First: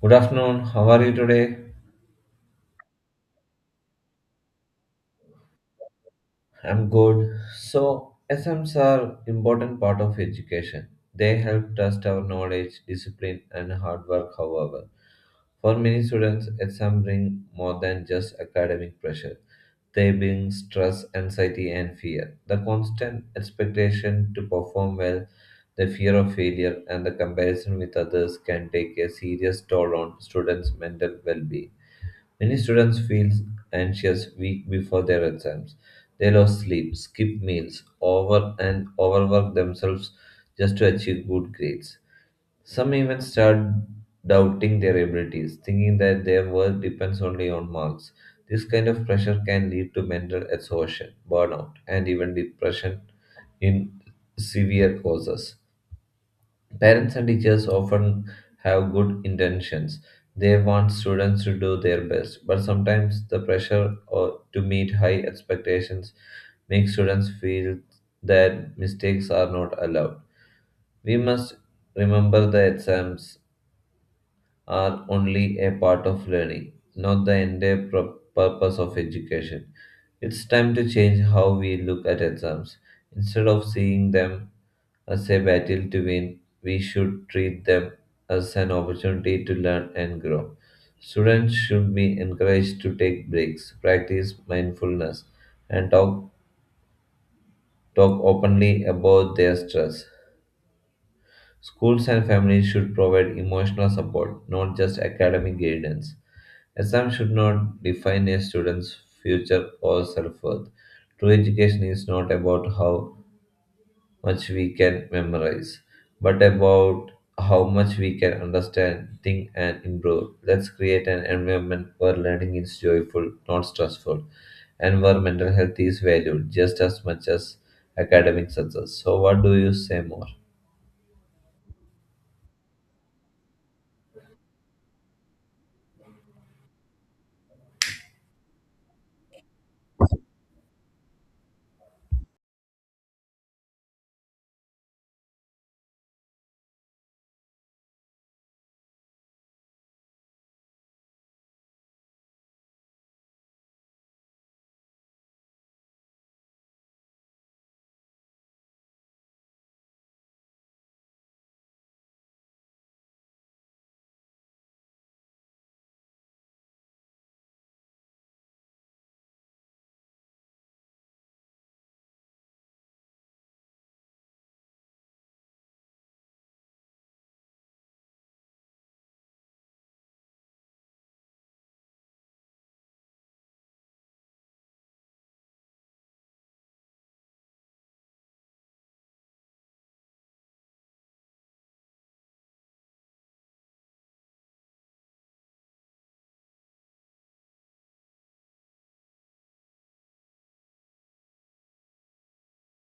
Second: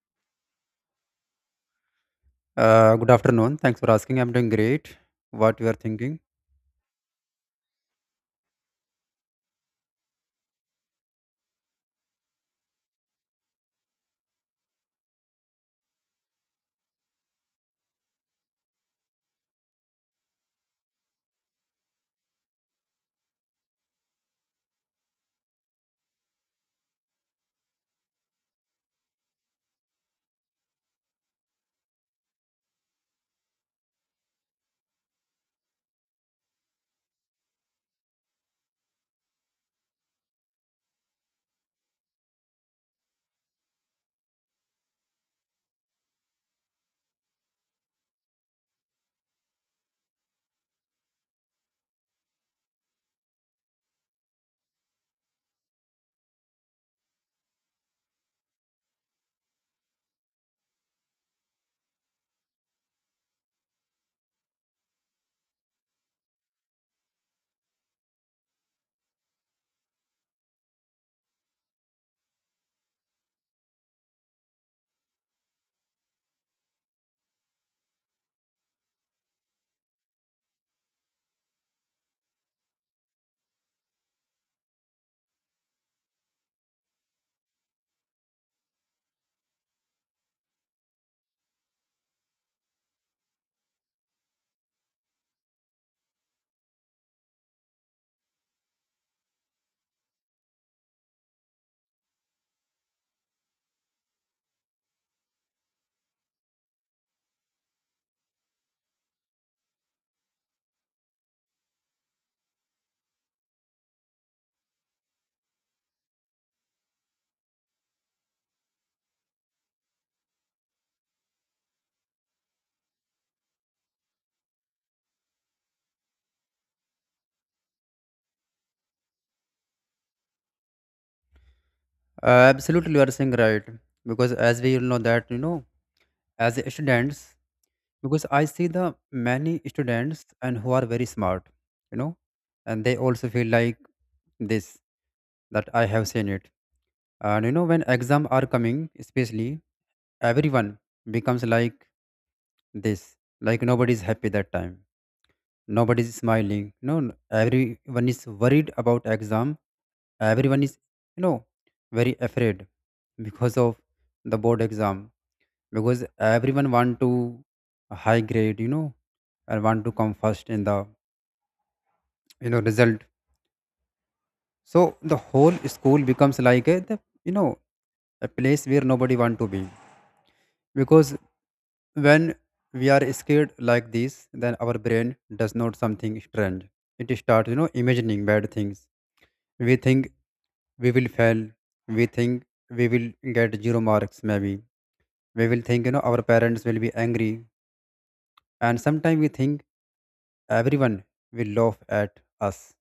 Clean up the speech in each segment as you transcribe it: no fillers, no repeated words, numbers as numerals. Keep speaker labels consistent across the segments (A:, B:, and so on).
A: Good afternoon. How are you today?
B: Good afternoon. Thanks for asking. I'm doing great. What you are thinking?
A: I'm good. So, SMs are important part of education. They help test our knowledge, discipline, and hard work. However, for many students, exams bring more than just academic pressure. They bring stress, anxiety, and fear. The constant expectation to perform well, the fear of failure, and the comparison with others can take a serious toll on students' mental well-being. Many students feel anxious week before their exams. They lose sleep, skip meals, over and overwork themselves just to achieve good grades. Some even start doubting their abilities, thinking that their worth depends only on marks. This kind of pressure can lead to mental exhaustion, burnout, and even depression in severe causes. Parents and teachers often have good intentions. They want students to do their best, but sometimes the pressure or to meet high expectations makes students feel that mistakes are not allowed. We must remember the exams are only a part of learning, not the entire purpose of education. It's time to change how we look at exams. Instead of seeing them as a battle to win, we should treat them as an opportunity to learn and grow. Students should be encouraged to take breaks, practice mindfulness, and talk openly about their stress. Schools and families should provide emotional support, not just academic guidance. Exams should not define a student's future or self worth. True education is not about how much we can memorize, but about how much we can understand, think, and improve. Let's create an environment where learning is joyful, not stressful, and where mental health is valued just as much as academic success. So, what do you say more?
B: Absolutely, you are saying right. Because as we all know that as students, because I see the many students and who are very smart, you know, and they also feel like this that I have seen it. And when exam are coming, especially everyone becomes like this, like nobody is happy that time. Nobody is smiling, no n- everyone is worried about exam. Everyone is, you know very afraid because of the board exam, because everyone want to high grade, and want to come first in the, result. So the whole school becomes like a you know a place where nobody want to be, because when we are scared like this, then our brain does not something strange. It start, imagining bad things. We think we will fail. We think we will get zero marks, maybe. We will think, our parents will be angry. And sometimes we think everyone will laugh at us.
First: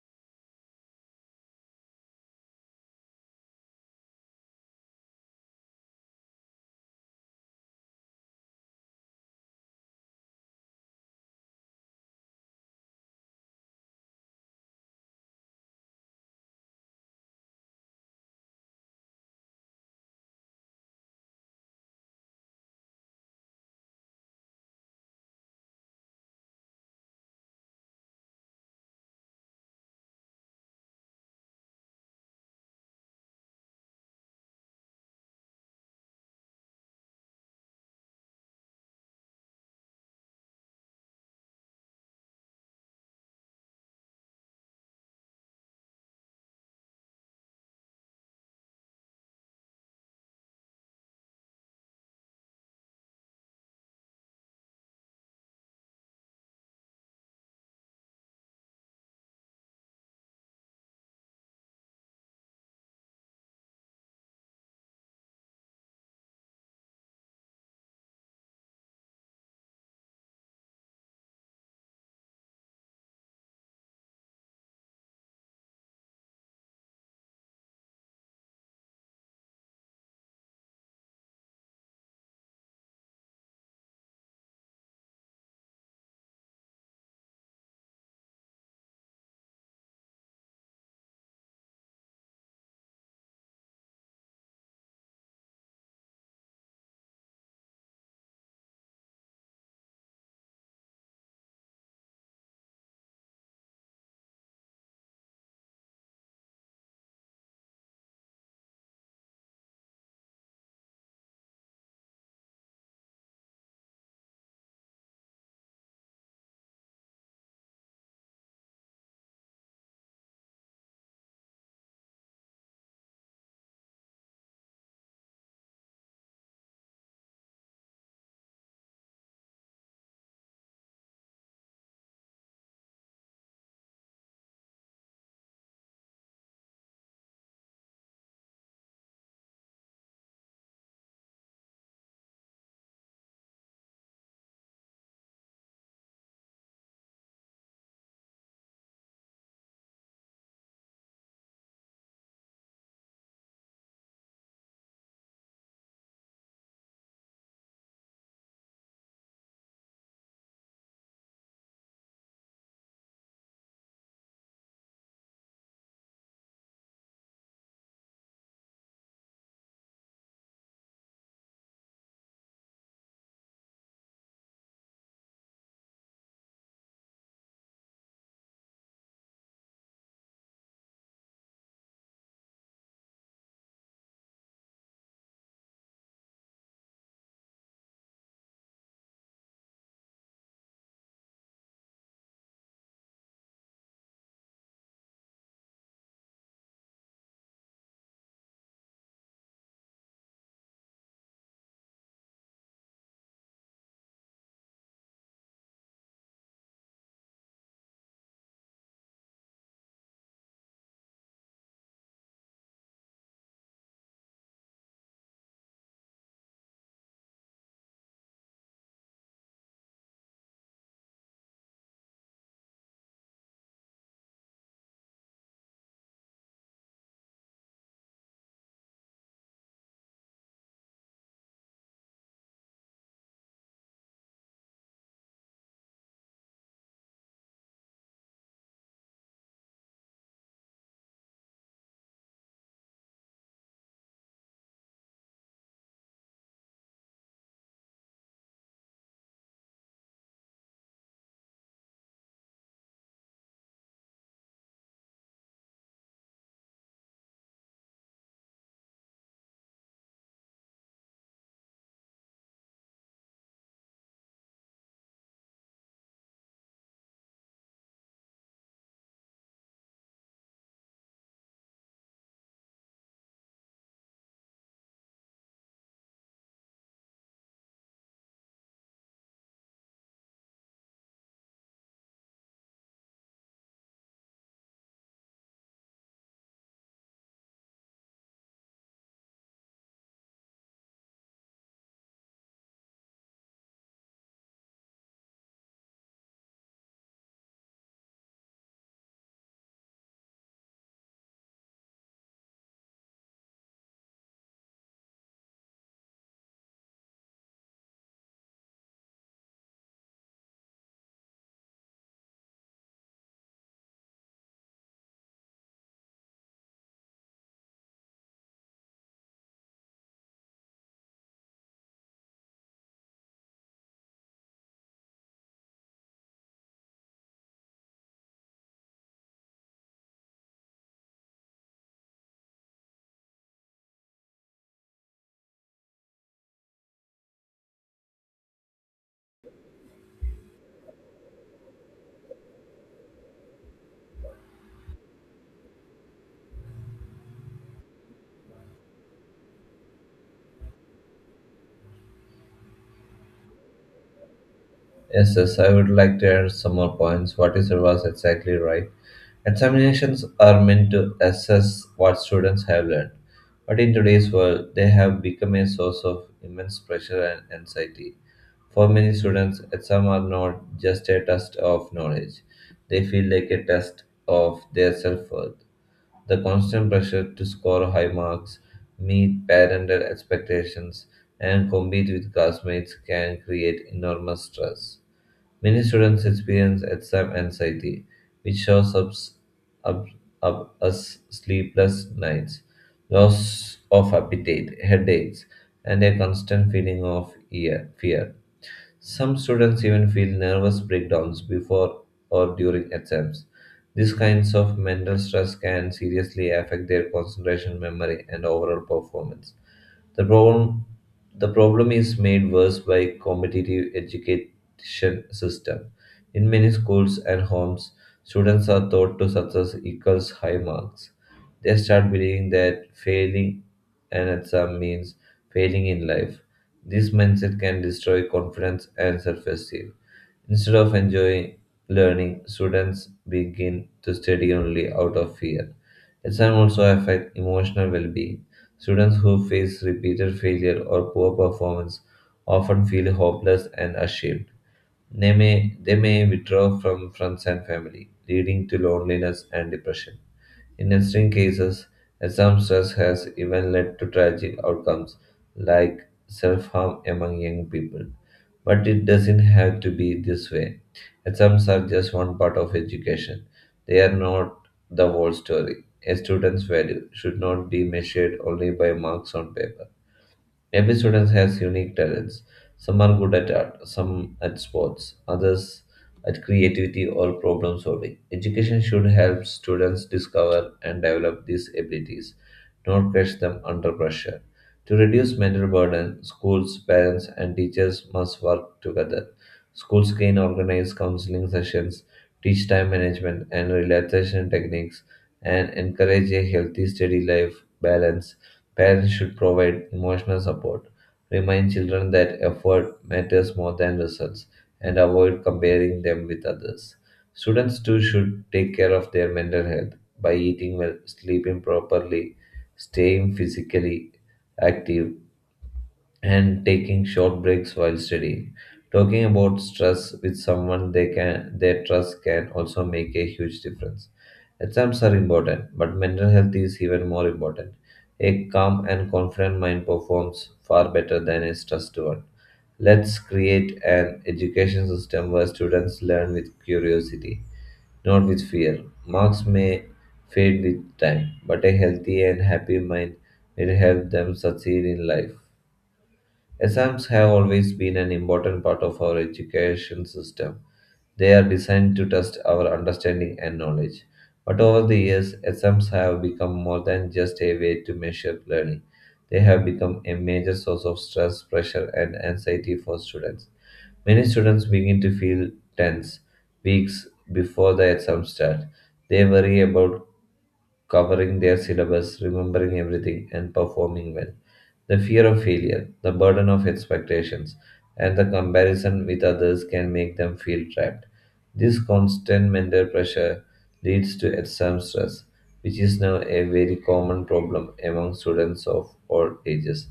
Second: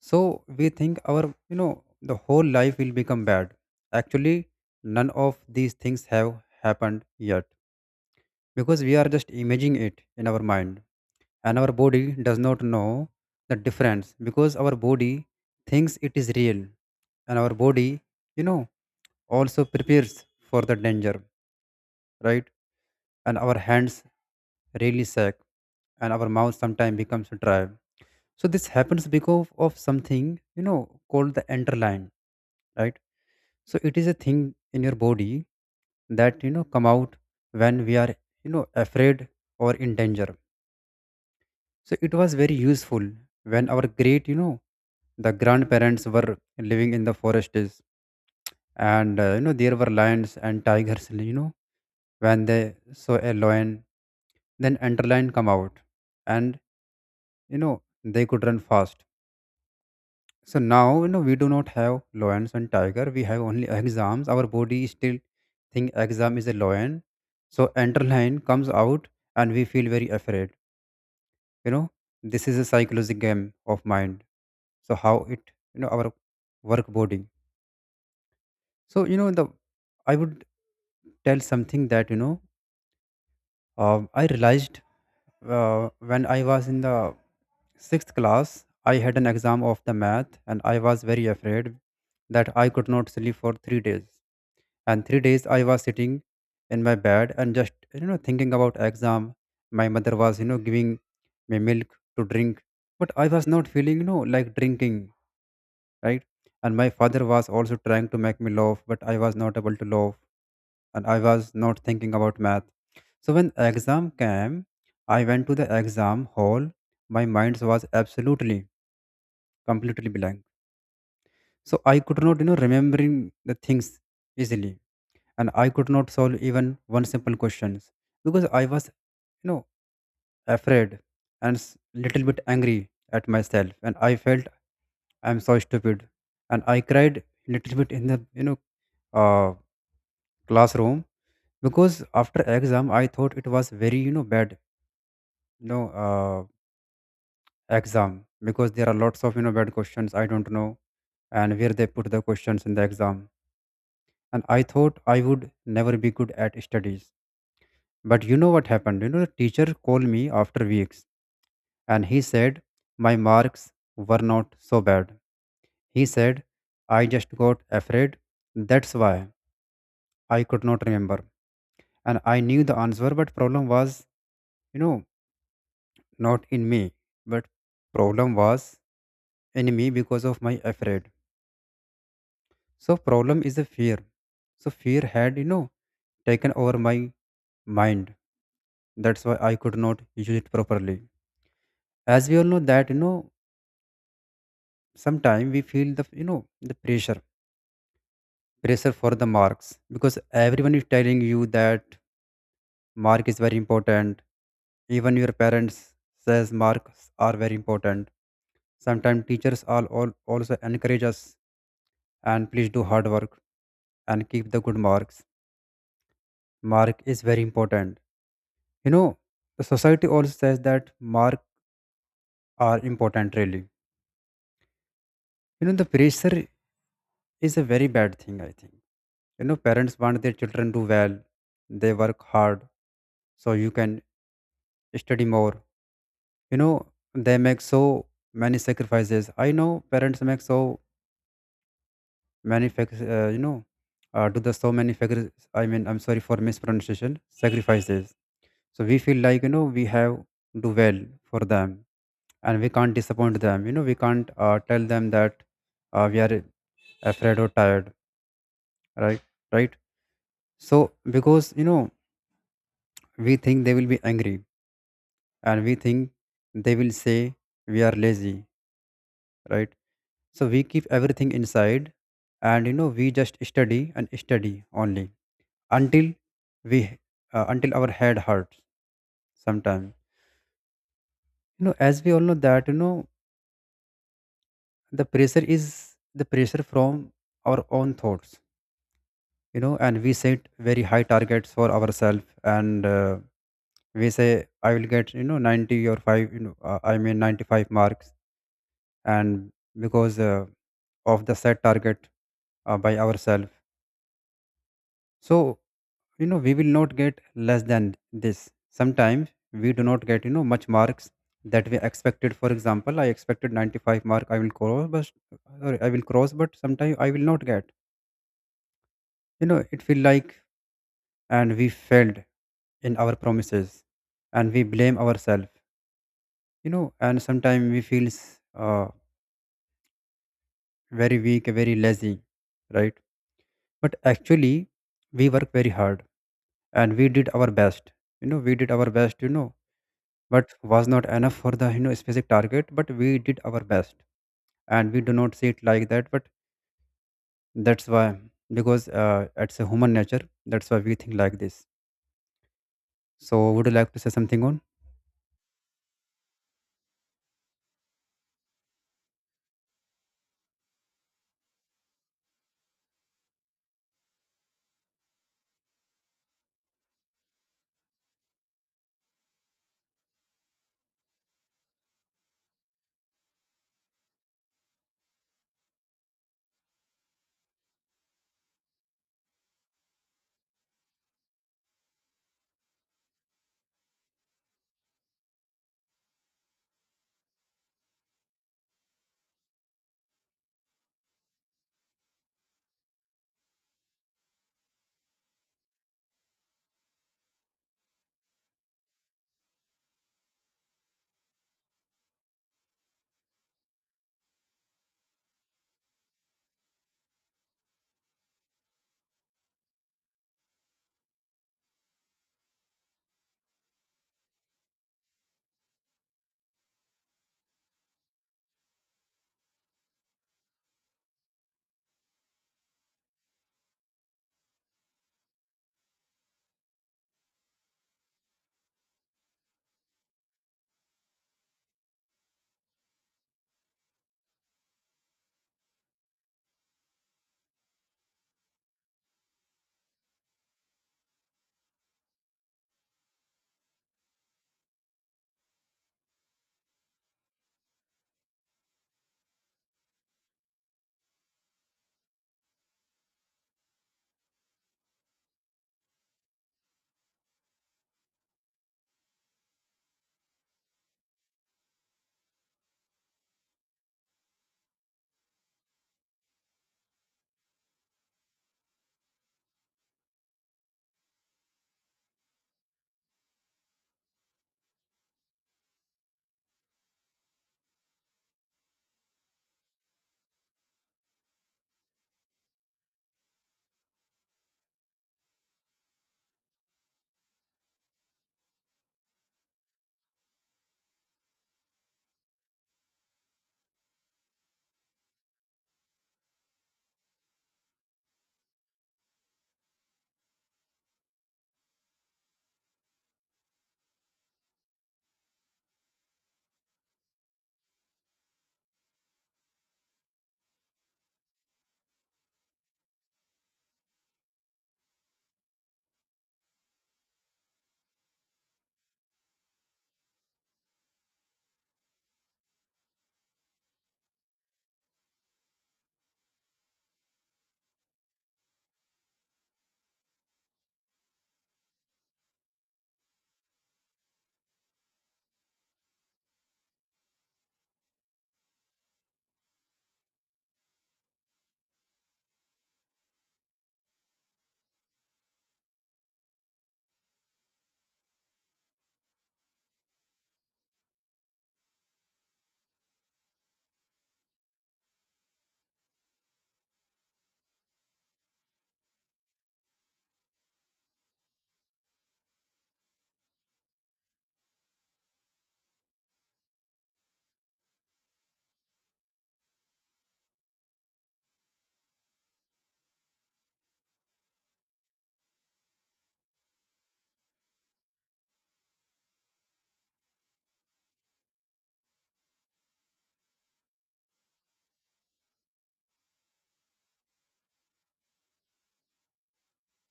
B: So we think our, the whole life will become bad. Actually, none of these things have happened yet, because we are just imagining it in our mind. And our body does not know the difference, because our body thinks it is real. And our body, you know, also prepares for the danger, right? And our hands really shake, and our mouth sometimes becomes dry. So this happens because of something called the enterline, right? So it is a thing in your body that, come out when we are, afraid or in danger. So it was very useful when our great, the grandparents were living in the forests, and you know, there were lions and tigers, you know, when they saw a lion, then underline come out, and, you know they could run fast. So now, you know, we do not have lions and tiger, we have only exams. Our body still think exam is a lion, so underline comes out, and we feel very afraid. You know, this is a psychological game of mind. So how it, our work body. So you know the, I would tell something that, I realized when I was in the sixth class, I had an exam of the math, and I was very afraid that I could not sleep for 3 days. And 3 days I was sitting in my bed and just, thinking about exam. My mother was, giving me milk to drink, but I was not feeling, like drinking, right? And my father was also trying to make me laugh, but I was not able to laugh, and I was not thinking about math. So when exam came, I went to the exam hall. My mind was absolutely, completely blank. So I could not, remembering the things easily, and I could not solve even one simple questions, because I was, you know, afraid and little bit angry at myself, and I felt I'm so stupid, and I cried little bit in the, uh, classroom, because after exam I thought it was very, bad. No, exam, because there are lots of, bad questions. I don't know. And where they put the questions in the exam. And I thought I would never be good at studies. But, you know, what happened? You know, the teacher called me after weeks, and he said my marks were not so bad. He said I just got afraid, that's why I could not remember. And I knew the answer, but problem was, you know not in me. But problem was in me because of my afraid. So problem is a fear. So fear had, taken over my mind. That's why I could not use it properly. As we all know that, sometimes we feel the, the pressure. Pressure for the marks. Because everyone is telling you that mark is very important. Even your parents says marks are very important. Sometimes teachers are all also encourage us, and please do hard work and keep the good marks. Mark is very important. You know, the society also says that marks are important, really. You know, the pressure is a very bad thing, I think. You know, parents want their children to do well, they work hard so you can study more. You know, they make so many sacrifices. I know parents make so many, do the so many, I'm sorry for mispronunciation, sacrifices. So we feel like, we have do well for them, and we can't disappoint them. You know, we can't, tell them that, we are afraid or tired, right? Right. So because, we think they will be angry, and we think they will say we are lazy, right? So we keep everything inside, and, we just study and study only until we, until our head hurts sometimes. You know, as we all know that, the pressure is the pressure from our own thoughts. You know, and we set very high targets for ourselves, and, we say I will get, 90 or 5, I mean, 95 marks. And because, of the set target, by ourselves. So, we will not get less than this. Sometimes we do not get, much marks that we expected. For example, I expected 95 mark I will cross, but sorry, I will cross, but sometimes I will not get, it feel like, and we failed in our promises, and we blame ourselves. You know, and sometimes we feels, uh, very weak, very lazy, right? But actually, we work very hard and we did our best. You know, we did our best, but was not enough for the, specific target, but we did our best. And we do not see it like that. But that's why, because, it's a human nature, that's why we think like this. So would you like to say something on?
A: Yes, yes, I would like to add some more points. What you said was exactly right. Examinations are meant to assess what students have learned, but in today's world, they have become a source of immense pressure and anxiety. For many students, exams are not just a test of knowledge, they feel like a test of their self worth. The constant pressure to score high marks, meet parental expectations, and compete with classmates can create enormous stress. Many students experience exam anxiety, which shows up, up as sleepless nights, loss of appetite, headaches, and a constant feeling of fear. Some students even feel nervous breakdowns before or during exams. These kinds of mental stress can seriously affect their concentration, memory, and overall performance. The problem, the problem is made worse by competitive education system. In many schools and homes, students are taught to success equals high marks. They start believing that failing an exam means failing in life. This mindset can destroy confidence and self-esteem. Instead of enjoying learning, students begin to study only out of fear. Exams also affect emotional well being. Students who face repeated failure or poor performance often feel hopeless and ashamed. They may withdraw from friends and family, leading to loneliness and depression. In extreme cases, exam stress has even led to tragic outcomes like self harm among young people. But it doesn't have to be this way. Exams are just one part of education, they are not the whole story. A student's value should not be measured only by marks on paper. Every student has unique talents. Some are good at art, some at sports, others at creativity or problem solving. Education should help students discover and develop these abilities, not crush them under pressure. To reduce mental burden, schools, parents, and teachers must work together. Schools can organize counseling sessions, teach time management and relaxation techniques, and encourage a healthy study life balance. Parents should provide emotional support, remind children that effort matters more than results, and avoid comparing them with others. Students too should take care of their mental health by eating well, sleeping properly, staying physically active, and taking short breaks while studying. Talking about stress with someone they trust can also make a huge difference. Exams are important, but mental health is even more important. A calm and confident mind performs far better than a stressed one. Let's create an education system where students learn with curiosity, not with fear. Marks may fade with time, but a healthy and happy mind will help them succeed in life. Exams have always been an important part of our education system. They are designed to test our understanding and knowledge. But over the years, exams have become more than just a way to measure learning. They have become a major source of stress, pressure, and anxiety for students. Many students begin to feel tense weeks before the exams start. They worry about covering their syllabus, remembering everything, and performing well. The fear of failure, the burden of expectations, and the comparison with others can make them feel trapped. This constant mental pressure leads to exam stress, which is now a very common problem among students of all ages.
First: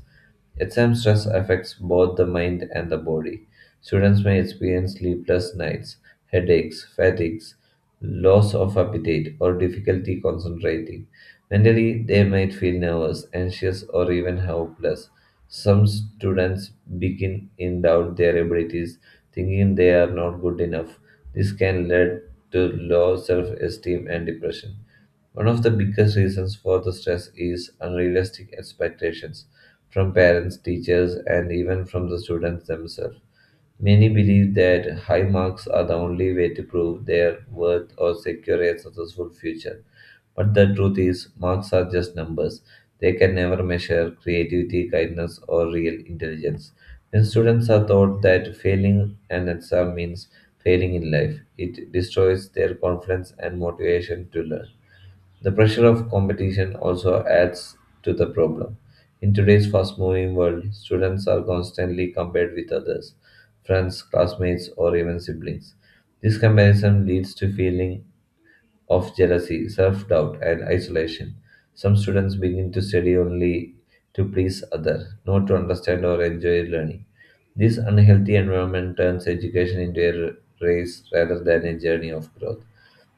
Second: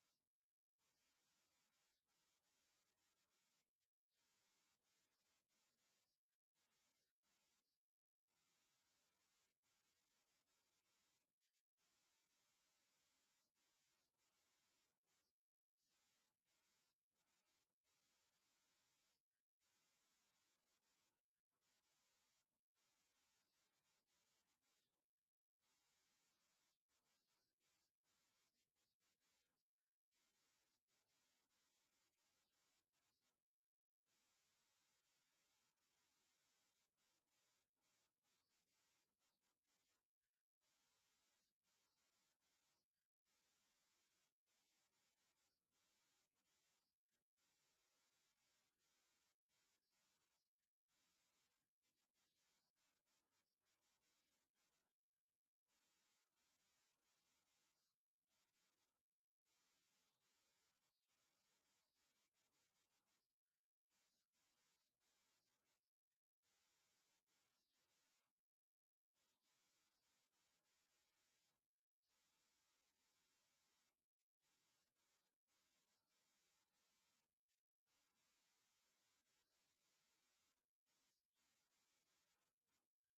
A: Exam stress affects both the mind and the body. Students may experience sleepless nights, headaches, fatigues, loss of appetite, or difficulty concentrating. Mentally, they might feel nervous, anxious, or even hopeless. Some students begin in doubt their abilities, thinking they are not good enough. This can lead to low self esteem and depression. One of the biggest reasons for the stress is unrealistic expectations from parents, teachers, and even from the students themselves. Many believe that high marks are the only way to prove their worth or secure a successful future. But the truth is, marks are just numbers. They can never measure creativity, kindness, or real intelligence. When students are taught that failing an exam means failing in life, it destroys their confidence and motivation to learn. The pressure of competition also adds to the problem. In today's fast moving world, students are constantly compared with others, friends, classmates, or even siblings. This comparison leads to feeling of jealousy, self doubt, and isolation. Some students begin to study only to please others, not to understand or enjoy learning. This unhealthy environment turns education into a race rather than a journey of growth.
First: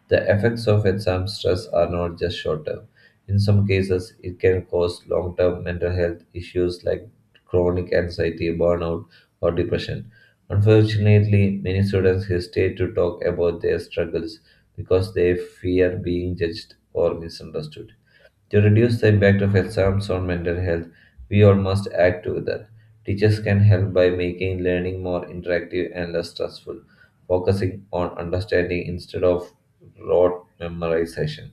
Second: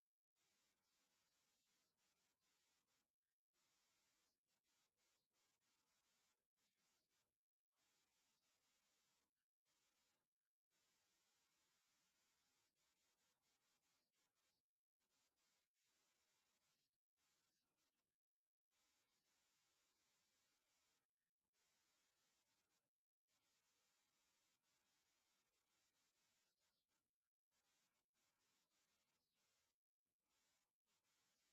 A: The effects of exam stress are not just short term. In some cases, it can cause long term mental health issues like chronic anxiety, burnout, or depression. Unfortunately, many students hesitate to talk about their struggles because they fear being judged or misunderstood. To reduce the impact of exams on mental health, we all must act together. Teachers can help by making learning more interactive and less stressful, focusing on understanding instead of rote memorization.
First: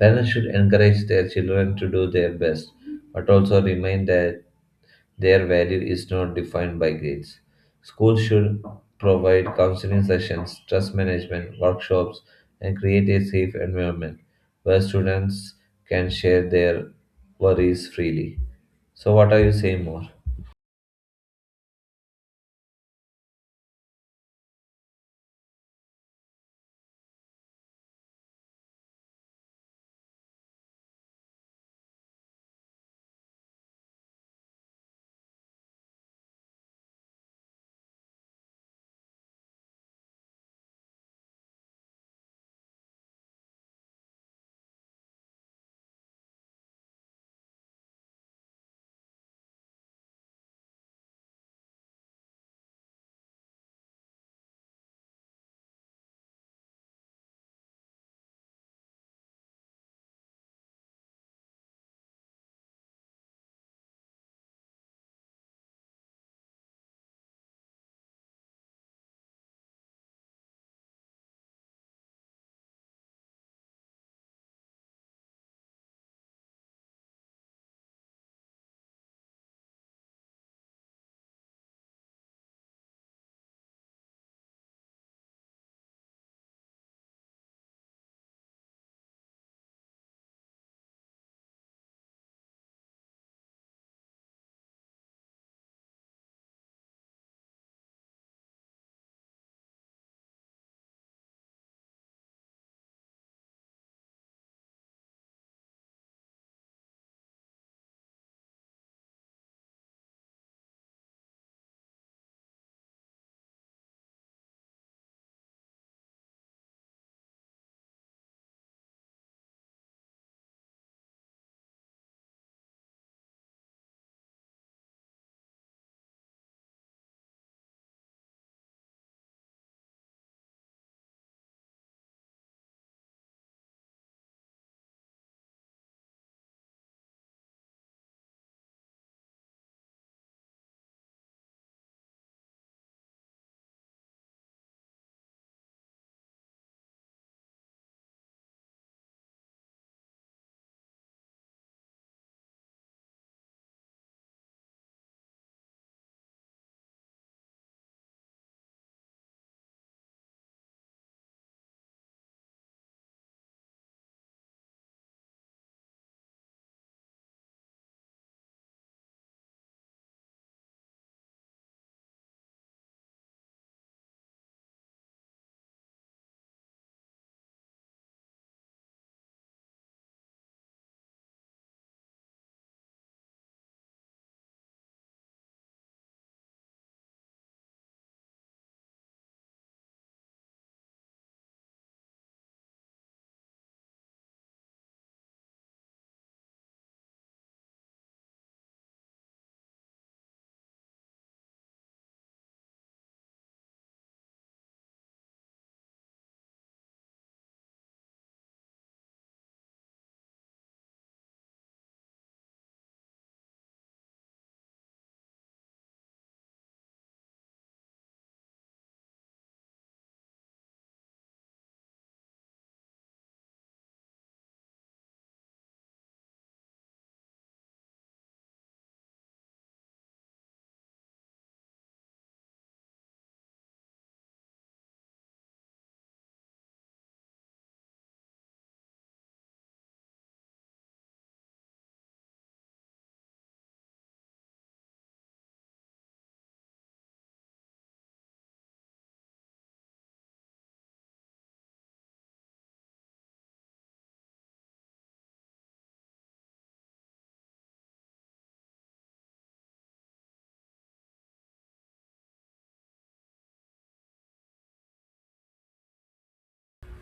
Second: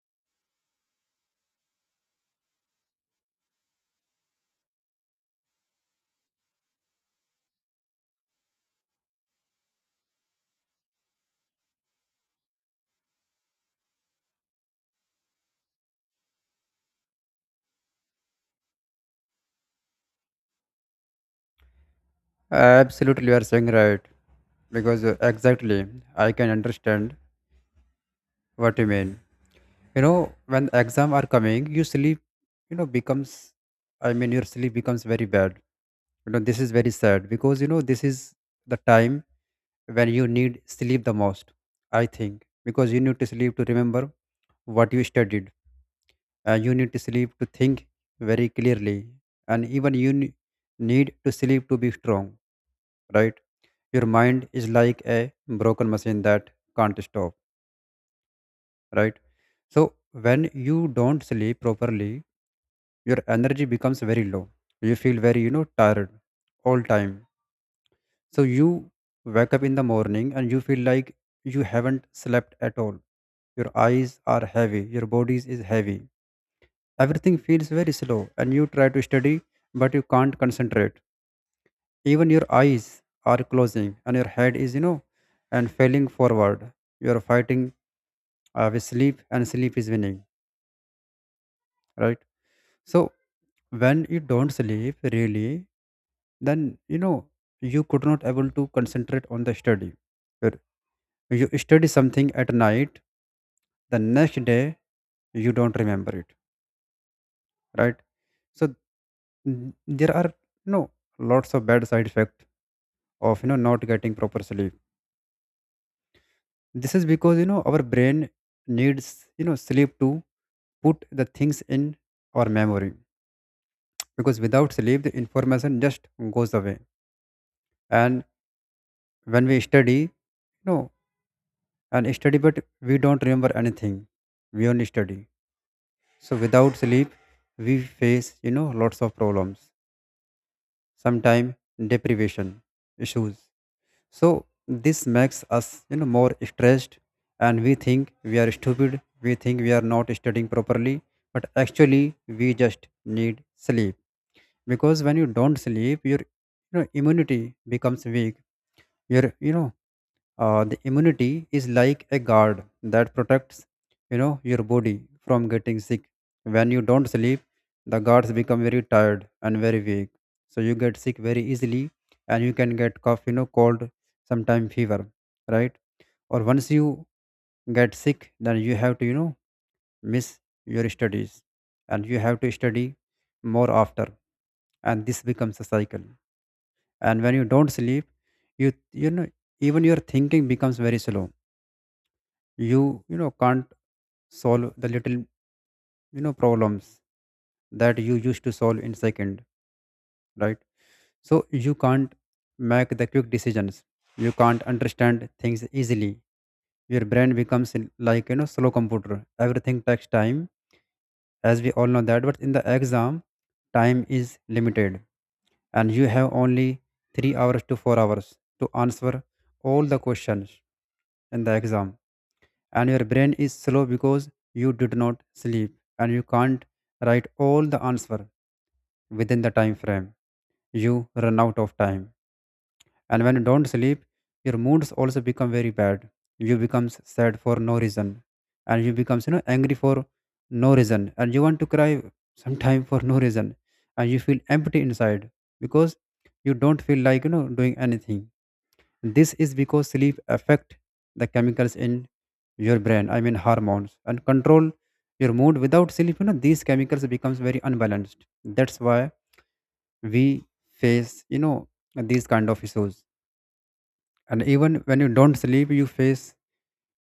A: Parents should encourage their children to do their best, but also remind their value is not defined by grades. Schools should provide counseling sessions, stress management, workshops, and create a safe environment where students can share their worries freely. So, what are you saying more?
B: Absolutely, you are saying right. Because exactly, I can understand what you mean. You know, when exam are coming, you know, becomes, your sleep becomes very bad. You know, this is very sad because, this is the time when you need sleep the most, I think. Because you need to sleep to remember what you studied. And you need to sleep to think very clearly. And even need to sleep to be strong, right? Your mind is like a broken machine that can't stop, right? So when you don't sleep properly, your energy becomes very low, you feel very, tired all time. So you wake up in the morning and you feel like you haven't slept at all. Your eyes are heavy, your body is heavy, everything feels very slow, and you try to study but you can't concentrate. Even your eyes are closing, and your head is, and falling forward. You are fighting of sleep, and sleep is winning, right? So when you don't sleep really, then, you could not able to concentrate on the study. But you study something at night, the next day you don't remember it, right? So there are, you know lots of bad side effect of, not getting proper sleep. This is because, our brain needs, sleep to put the things in our memory. Because without sleep, the information just goes away. And when we study, know and study, but we don't remember anything, we only study. So without sleep, we face, lots of problems, sometimes deprivation issues. So this makes us, more stressed, and we think we are stupid, we think we are not studying properly. But actually, we just need sleep. Because when you don't sleep, your, immunity becomes weak. Your, the immunity is like a guard that protects, your body from getting sick. When you don't sleep, the guards become very tired and very weak. So you get sick very easily, and you can get cough, cold, sometime fever, right? Or once you get sick, then you have to, miss your studies, and you have to study more after, and this becomes a cycle. And when you don't sleep, you know even your thinking becomes very slow. You you know can't solve the little problems that you used to solve in second, right? So you can't make the quick decisions, you can't understand things easily. Your brain becomes like slow computer, everything takes time, as we all know that. But in the exam time is limited, and you have only 3 hours to 4 hours to answer all the questions in the exam, and your brain is slow because you did not sleep, and you can't write all the answer within the time frame. You run out of time. And when you don't sleep, your moods also become very bad. You becomes sad for no reason, and you becomes angry for no reason, and you want to cry sometime for no reason. And you feel empty inside because you don't feel like doing anything. This is because sleep affect the chemicals in your brain, I mean hormones, and control your mood. Without sleep, these chemicals becomes very unbalanced. That's why we face, these kind of issues. And even when you don't sleep, you face,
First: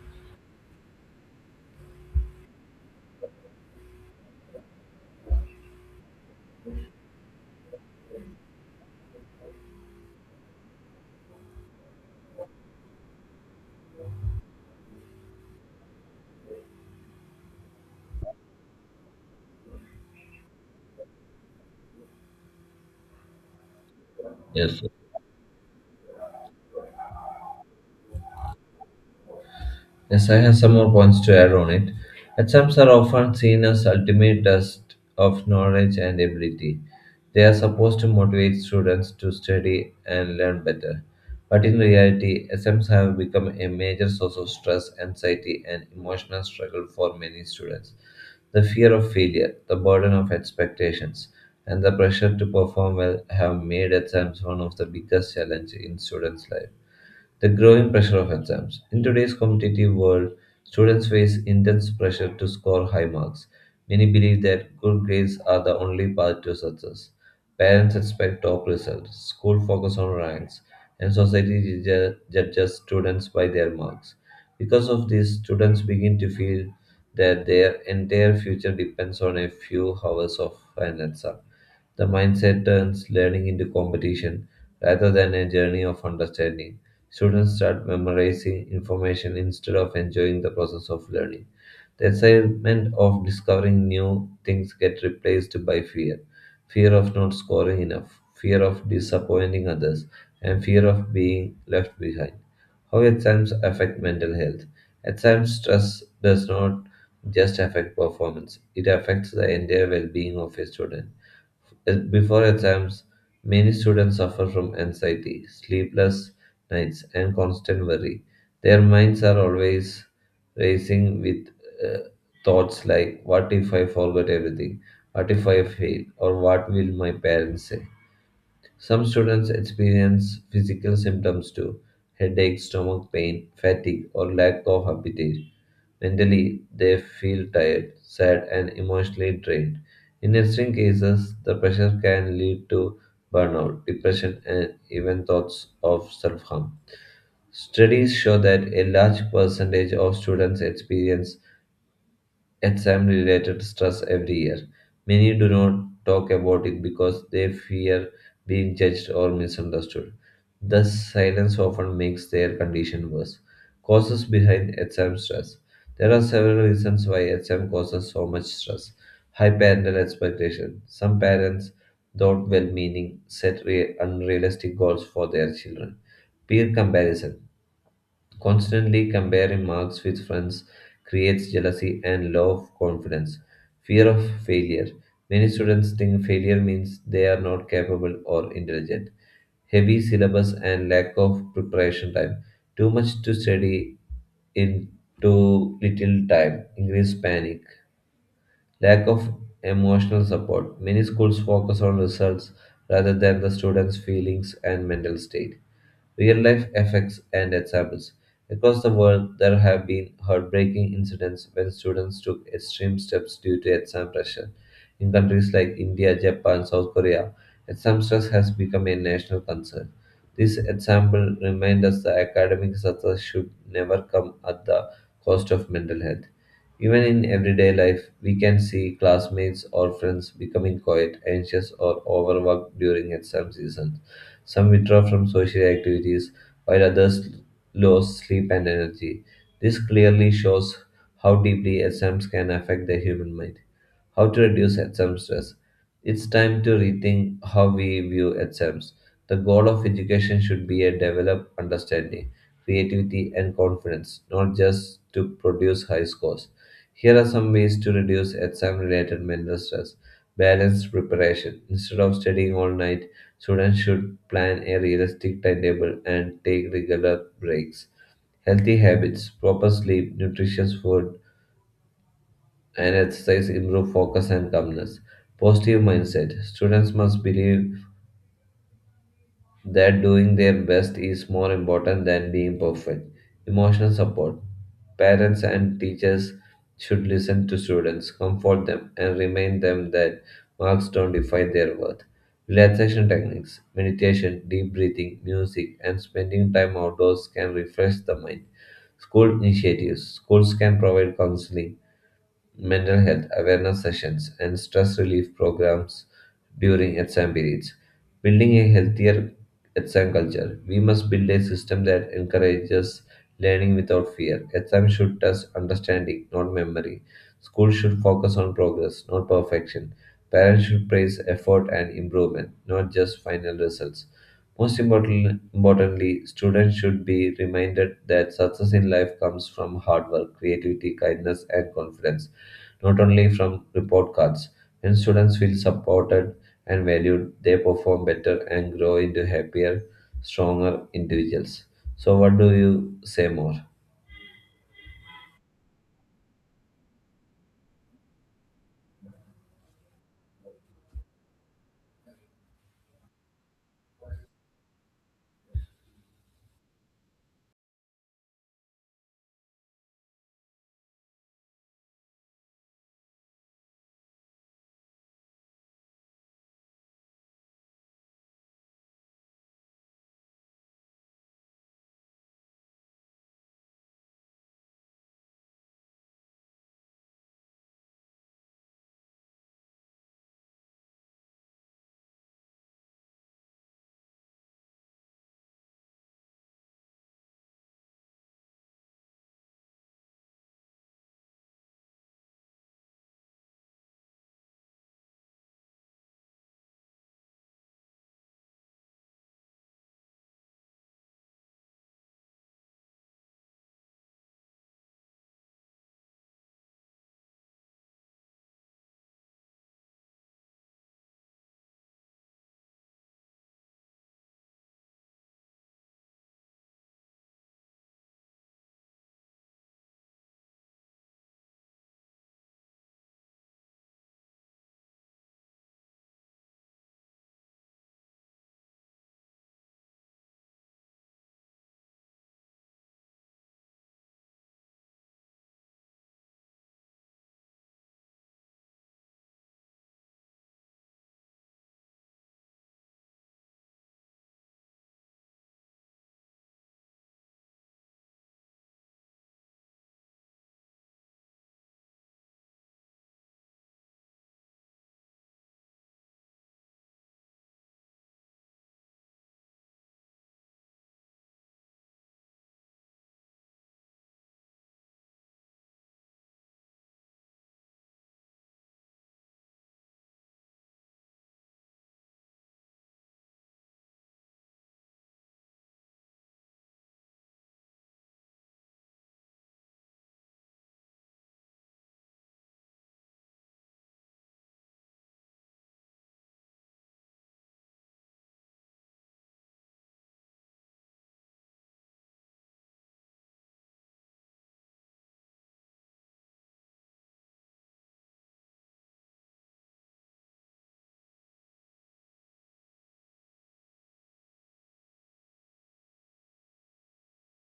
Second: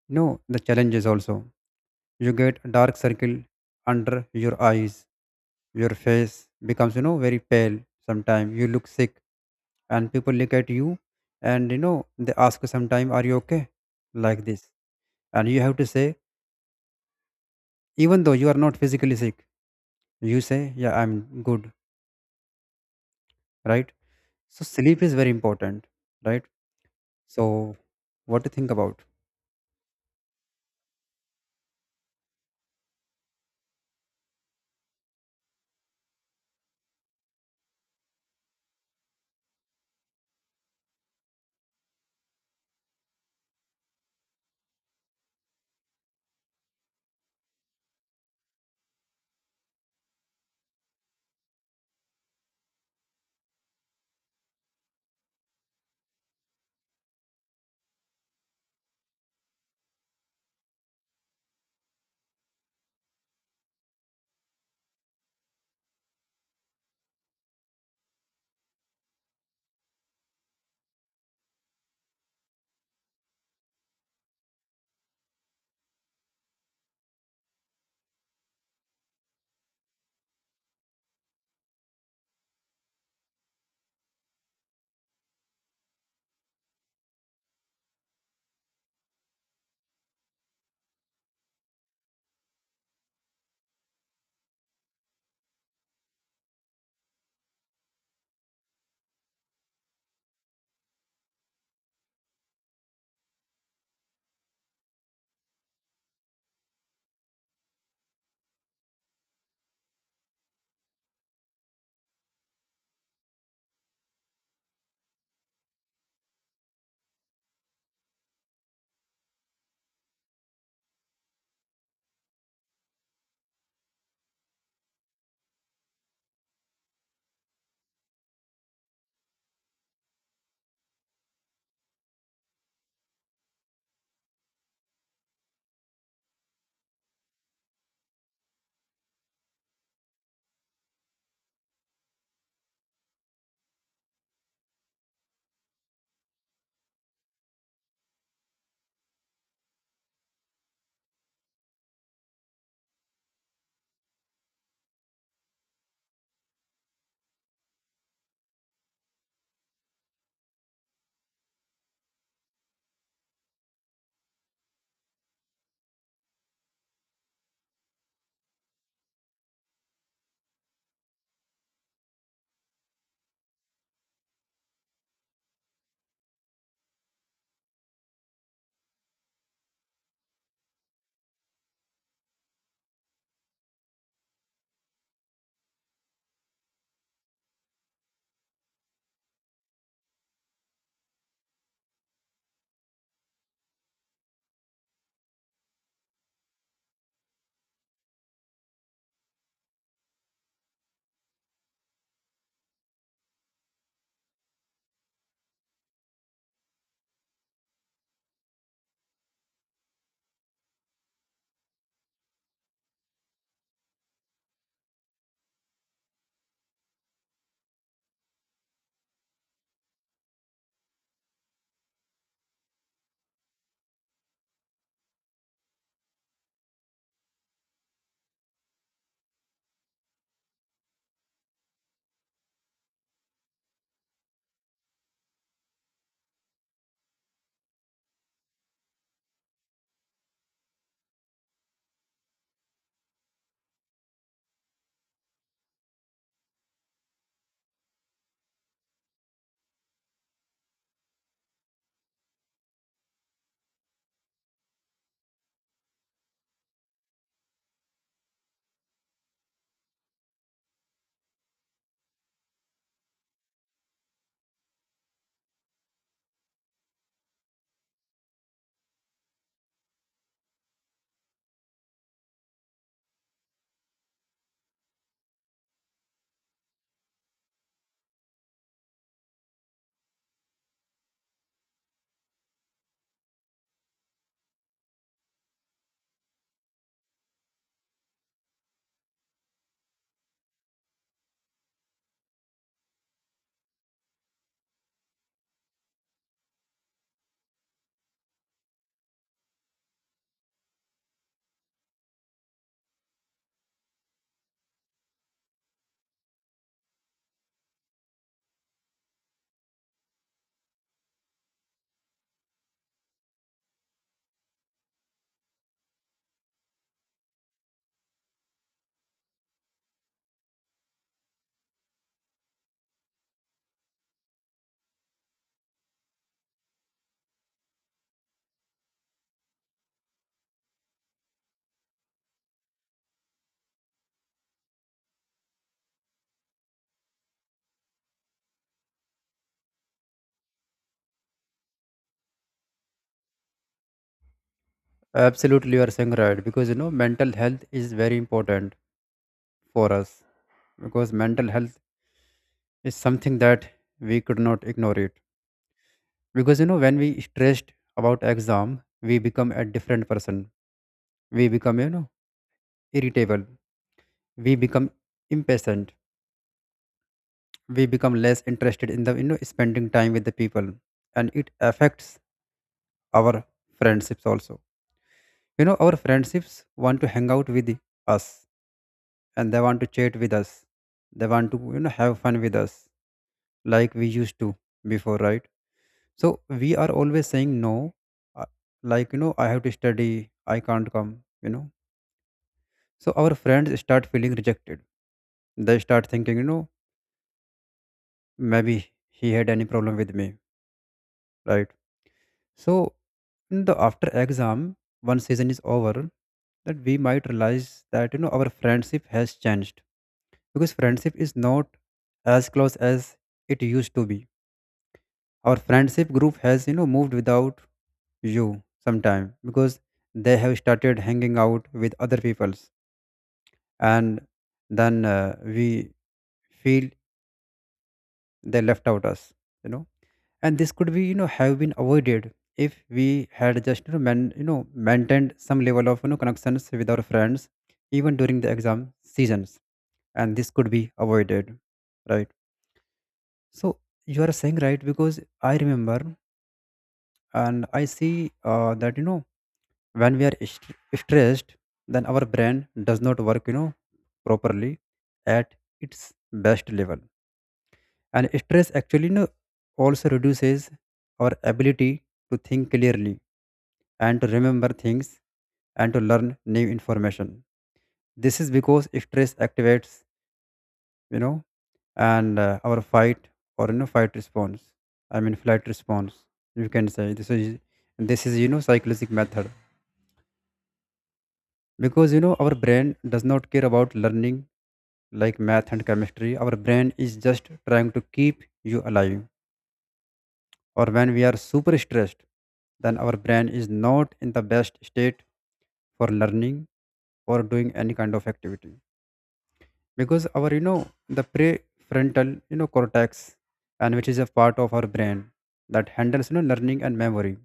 B: the challenges also. You get a dark circle under your eyes. Your face becomes, very pale. Sometimes you look sick, and people look at you, and they ask you sometime, "Are you okay?" Like this, and you have to say, even though you are not physically sick, you say, yeah, I'm good, right? So
A: Yes,
B: sleep is very important, right? So what to think about.
A: yes, I have some more points to add on it. Exams are often seen as ultimate test of knowledge and ability. They are supposed to motivate students to study and learn better. But in reality, exams have become a major source of stress, anxiety, and emotional struggle for many students. The fear of failure, the burden of expectations, and the pressure to perform well have made exams one of the biggest challenges in students' life. The growing pressure of exams. In today's competitive world, students face intense pressure to score high marks. Many believe that good grades are the only path to success. Parents expect top results, school focus on ranks, and society judges students by their marks. Because of this, students begin to feel that their entire future depends on a few hours of an exam. The mindset turns learning into competition rather than a journey of understanding. Students start memorizing information instead of enjoying the process of learning. The excitement of discovering new things get replaced by fear. Fear of not scoring enough, fear of disappointing others, and fear of being left behind. How exams affect mental health. Exam stress does not just affect performance, it affects the entire well being of a student. Before exams, many students suffer from anxiety, sleepless nights, and constant worry. Their minds are always racing with uh, thoughts like, what if I forget everything? What if I fail? Or what will my parents say? Some students experience physical symptoms too, headache, stomach pain, fatigue, or lack of appetite. Mentally, they feel tired, sad, and emotionally drained. In extreme cases, the pressure can lead to burnout, depression, and even thoughts of self harm. Studies show that a large percentage of students experience exam related stress every year. Many do not talk about it because they fear being judged or misunderstood. Thus, silence often makes their condition worse. Causes behind exam stress. There are several reasons why exam causes so much stress. High parental expectation. Some parents, though well meaning, set unrealistic goals for their children. Peer comparison. Constantly comparing marks with friends creates jealousy and low of confidence. Fear of failure. Many students think failure means they are not capable or intelligent. Heavy syllabus and lack of preparation time. Too much to study in too little time. Increased panic. Lack of emotional support. Many schools focus on results rather than the students' feelings and mental state, real life effects and examples. Across the world, there have been heartbreaking incidents when students took extreme steps due to exam pressure. In countries like India, Japan, South Korea, exam stress has become a national concern. This example reminds us that academic success should never come at the cost of mental health. Even in everyday life, we can see classmates or friends becoming quiet, anxious, or overworked during exam season. Some withdraw from social activities, while others lose sleep and energy. This clearly shows how deeply exams can affect the human mind. How to reduce exam stress? It's time to rethink how we view exams. The goal of education should be a develop understanding, creativity, and confidence, not just to produce high scores. Here are some ways to reduce exam related mental stress. Balanced preparation. Instead of studying all night, students should plan a realistic timetable and take regular breaks. Healthy habits, proper sleep, nutritious food, and exercise improve focus and calmness. Positive mindset. Students must believe that doing their best is more important than being perfect. Emotional support. Parents and teachers should listen to students, comfort them, and remind them that marks don't define their worth. Relaxation techniques, meditation, deep breathing, music, and spending time outdoors can refresh the mind. School initiatives. Schools can provide counseling, mental health awareness sessions, and stress relief programs during exam periods. Building a healthier exam culture, we must build a system that encourages learning without fear. Exam should test understanding, not memory. Schools should focus on progress, not perfection. Parents should praise effort and improvement, not just final results. Importantly, students should be reminded that success in life comes from hard work, creativity, kindness, and confidence, not only from report cards. When students feel supported and valued, they perform better and grow into happier, stronger individuals. So, what do you say more?
B: Absolutely, you are saying right, because mental health is very important for us, because mental health is something that we could not ignore it. Because when we stressed about exam we become a different person. We become irritable, we become impatient, we become less interested in the spending time with the people. And it affects our friendships also. You know our friendships want to hang out with us, and they want to chat with us, they want to have fun with us, like we used to before, right? So we are always saying no, uh, like I have to study, I can't come, you know. So our friends start feeling rejected. They start thinking, maybe he had any problem with me, right? So in the after exam, one season is over, that we might realize that our friendship has changed, because friendship is not as close as it used to be. Our friendship group has moved without you sometime because they have started hanging out with other peoples, and then we feel they left out us. You know and this could be have been avoided if we had just man, maintained some level of connections with our friends, even during the exam seasons, and this could be avoided, right? So you are saying right, because I remember and I see that when we are stressed then our brain does not work properly at its best level. And stress actually, also reduces our ability to think clearly and to remember things and to learn new information. This is because stress activates, you know, and our fight or fight response. I mean flight response. You can say this is psychological method, because our brain does not care about learning like math and chemistry. Our brain is just trying to keep you alive. Or when we are super stressed, then our brain is not in the best state for learning or doing any kind of activity, because our the prefrontal cortex, and which is a part of our brain that handles learning and memory,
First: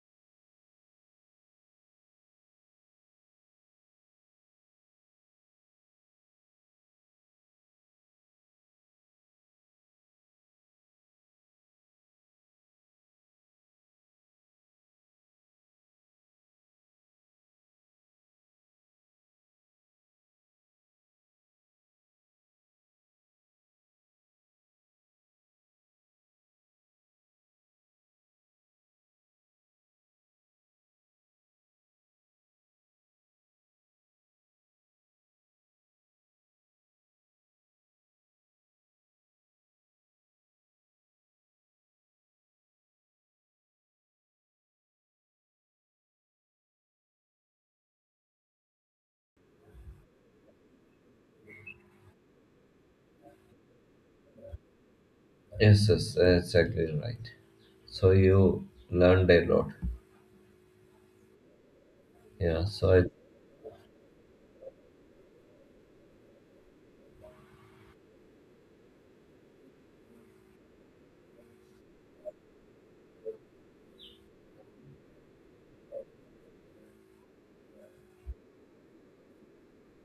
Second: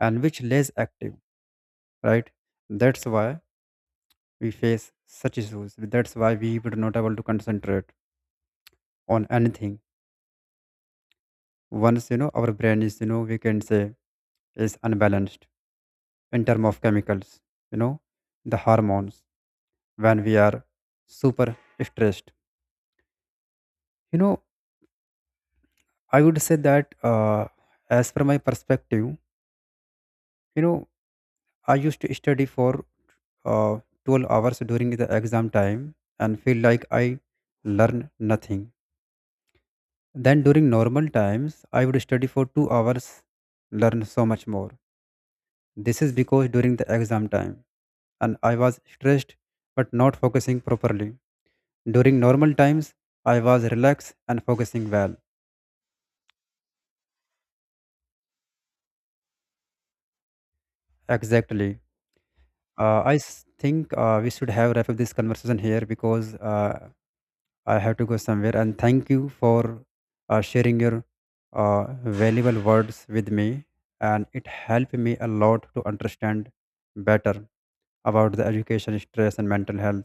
B: and which less active, right? That's why we face such issues, that's why we were not able to concentrate on anything. Once our brain is, we can say, is unbalanced in term of chemicals, you know the hormones, when we are super stressed, you know I would say that, as per my perspective, you know I used to study for uh, 12 hours during the exam time and feel like I learn nothing. Then during normal times, I would study for 2 hours, learn so much more. This is because during the exam time and I was stressed but not focusing properly. During normal times, I was relaxed and focusing well.
A: Yes, yes, exactly right. So, you learned a lot.
B: Exactly.
A: Yeah, so,
B: Uh,
A: it,
B: I s- think we should have wrap up this conversation here, because I have to go somewhere. And thank you for sharing your valuable words with me. And it helped me a lot to understand better about the education, stress, and mental health.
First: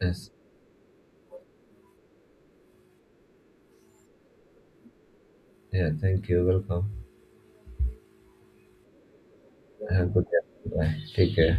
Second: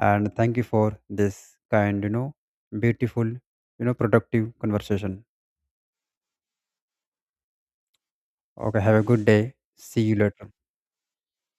A: yes.
B: thank you for this kind, beautiful, productive conversation.
A: Yeah, thank you. Welcome.
B: Okay, have a good day. See
A: Have a
B: you
A: good
B: later.
A: day. Bye. Take care.